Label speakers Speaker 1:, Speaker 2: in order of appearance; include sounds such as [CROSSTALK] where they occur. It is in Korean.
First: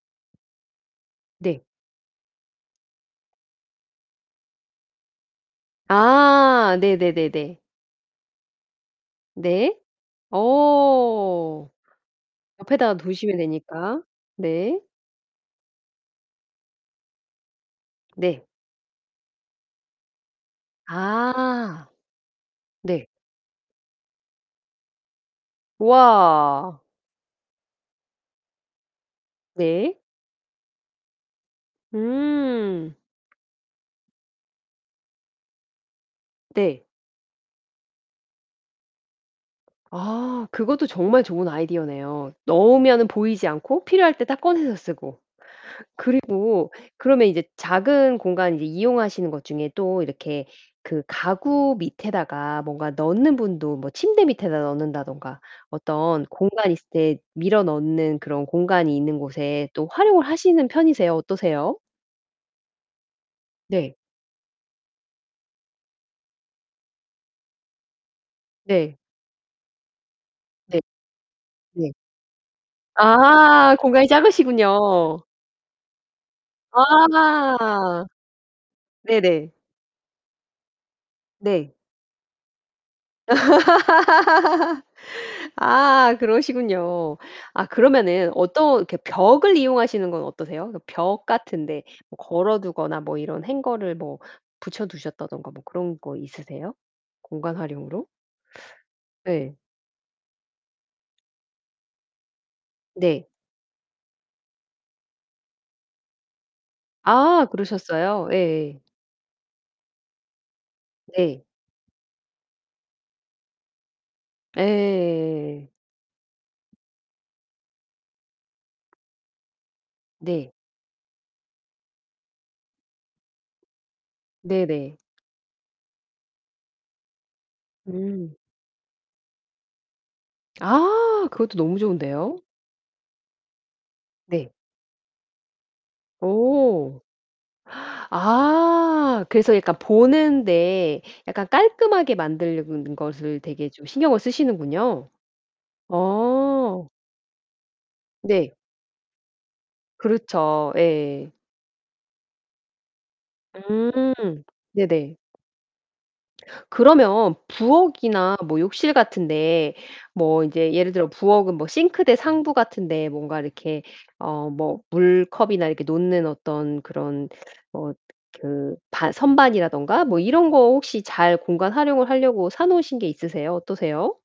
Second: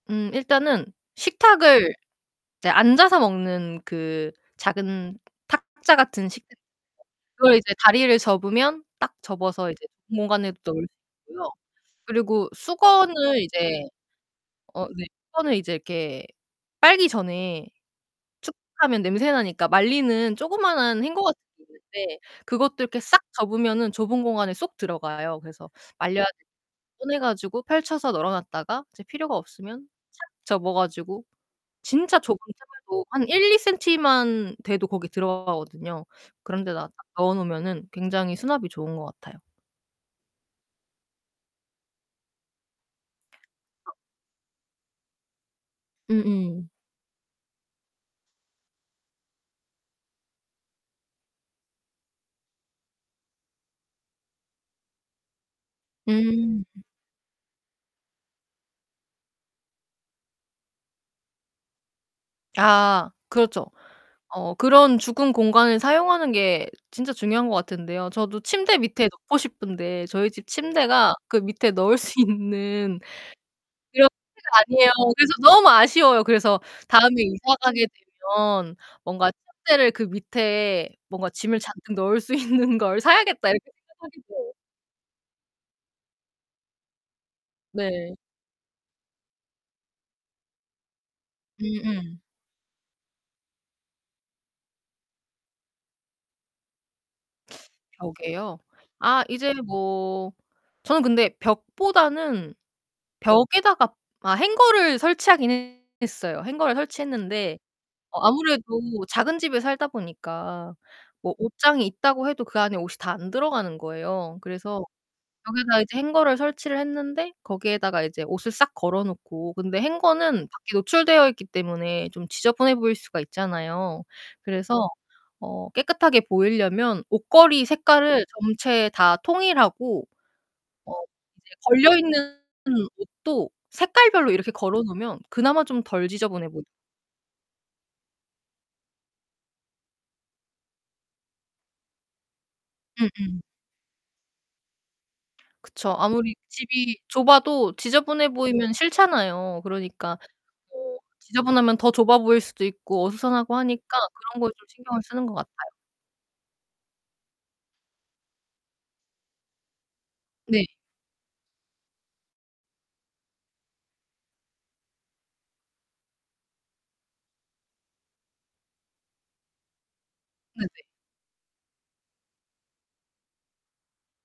Speaker 1: 음 일단은
Speaker 2: 네.
Speaker 1: 식탁을 이제 앉아서 먹는 그 작은 탁자 같은 식 [UNINTELLIGIBLE]
Speaker 2: 아
Speaker 1: 그걸
Speaker 2: 네네네네.
Speaker 1: 이제 다리를 접으면 딱 접어서
Speaker 2: 네.
Speaker 1: 이제 빈 공간에 넣을 수 있고요.
Speaker 2: 어.
Speaker 1: 그리고
Speaker 2: 옆에다 두시면
Speaker 1: 수건을 이제
Speaker 2: 되니까. 네.
Speaker 1: 어 네 수건을 이제 이렇게 빨기 전에
Speaker 2: 네.
Speaker 1: 축축하면 냄새나니까 말리는 조그마한 행거 같은 게
Speaker 2: 아.
Speaker 1: 있는데 그것도 이렇게
Speaker 2: 네.
Speaker 1: 싹 접으면은 좁은 공간에 쏙 들어가요. 그래서 말려야 [UNINTELLIGIBLE]
Speaker 2: 와.
Speaker 1: 꺼내 가지고 펼쳐서 널어 놨다가 이제 필요가 없으면
Speaker 2: 네.
Speaker 1: 착 접어 가지고 진짜 좁은
Speaker 2: 음.
Speaker 1: 틈에도 한 1-2 센티만 돼도 거기 들어가거든요. 그런
Speaker 2: 네.
Speaker 1: 데다가 딱 넣어 놓으면은 굉장히 수납이 좋은 것 같아요.
Speaker 2: 아 그것도 정말 좋은 아이디어네요. 넣으면은 보이지 않고 필요할 때 딱 꺼내서 쓰고.
Speaker 1: 음음.
Speaker 2: 그리고 그러면 이제 작은 공간 이제 이용하시는 것 중에 또 이렇게 그 가구 밑에다가 뭔가 넣는 분도 뭐 침대 밑에다 넣는다든가 어떤
Speaker 1: 음.
Speaker 2: 공간이 있을 때 밀어 넣는 그런 공간이 있는 곳에 또 활용을 하시는 편이세요? 어떠세요?
Speaker 1: 아. 그렇죠.
Speaker 2: 네.
Speaker 1: 어 그런 죽은 공간을 사용하는 게 진짜 중요한 것 같은데요 저도 침대
Speaker 2: 네.
Speaker 1: 밑에 넣고 싶은데 저희 집
Speaker 2: 네.
Speaker 1: 침대가 그 밑에
Speaker 2: 네.
Speaker 1: 넣을 수 있는
Speaker 2: 아
Speaker 1: 그런
Speaker 2: 공간이
Speaker 1: 침대가 아니에요.
Speaker 2: 작으시군요.
Speaker 1: 그래서 너무 아쉬워요. 그래서 다음에 이사가게
Speaker 2: 아
Speaker 1: 되면 뭔가
Speaker 2: 네네.
Speaker 1: '침대를 그 밑에 뭔가 짐을
Speaker 2: 네.
Speaker 1: 잔뜩 넣을 수 있는 걸 사야겠다.' 이렇게 [UNINTELLIGIBLE]
Speaker 2: [LAUGHS] 아 그러시군요. 아
Speaker 1: 네.
Speaker 2: 그러면은 어떤 이렇게 벽을 이용하시는 건 어떠세요? 그래서 벽 같은 데 뭐
Speaker 1: 음음.
Speaker 2: 걸어 두거나 뭐 이런 행거를 뭐 붙여 두셨다든가 뭐 그런 거 있으세요 공간 활용으로?
Speaker 1: 벽에요. 아 이제
Speaker 2: 네.
Speaker 1: 뭐 저는 근데 벽보다는
Speaker 2: 네.
Speaker 1: 벽에다가 아 행거를 설치하기는 했어요. 행거를
Speaker 2: 아
Speaker 1: 설치했는데 어
Speaker 2: 그러셨어요?
Speaker 1: 아무래도
Speaker 2: 예예.
Speaker 1: 작은 집에 살다 보니까 뭐
Speaker 2: 네.
Speaker 1: 옷장이 있다고 해도 그 안에 옷이 다 안 들어가는 거예요. 그래서
Speaker 2: 예예예예예.
Speaker 1: 벽에다 이제 행거를 설치를 했는데 거기에다가 이제 옷을 싹 걸어 놓고 근데 행거는
Speaker 2: 네.
Speaker 1: 밖에 노출되어 있기 때문에 좀 지저분해 보일 수가 있잖아요. 그래서
Speaker 2: 네네.
Speaker 1: 어 깨끗하게 보이려면 옷걸이 색깔을
Speaker 2: 음.
Speaker 1: 전체 다 통일하고 어
Speaker 2: 아
Speaker 1: 이제
Speaker 2: 그것도 너무
Speaker 1: 걸려 있는
Speaker 2: 좋은데요.
Speaker 1: 옷도 색깔별로
Speaker 2: 네.
Speaker 1: 이렇게 걸어 놓으면 그나마 좀 덜 지저분해 보
Speaker 2: 오. 아. 그래서 약간 보는데 약간 깔끔하게 만드는 것을
Speaker 1: 음음.
Speaker 2: 되게 좀 신경을 쓰시는군요.
Speaker 1: 그쵸. 아무리
Speaker 2: 어.
Speaker 1: 집이 좁아도 지저분해
Speaker 2: 네.
Speaker 1: 보이면 싫잖아요. 그러니까
Speaker 2: 그렇죠.
Speaker 1: 집도
Speaker 2: 예.
Speaker 1: 지저분하면 더 좁아 보일 수도 있고 어수선하고 하니까 그런
Speaker 2: 음
Speaker 1: 걸 좀 신경을
Speaker 2: 네네.
Speaker 1: 쓰는 것 같아요.
Speaker 2: 그러면 부엌이나 뭐 욕실 같은 데 뭐
Speaker 1: 네.
Speaker 2: 인제 예를 들어 부엌은 뭐 싱크대 상부 같은 데 뭔가 이렇게 어 뭐 물컵이나 이렇게 놓는 어떤 그런 어 그 반 선반이라든가 뭐 이런 거
Speaker 1: 네네.
Speaker 2: 혹시 잘 공간 활용을 하려고 사 놓으신 게 있으세요? 어떠세요?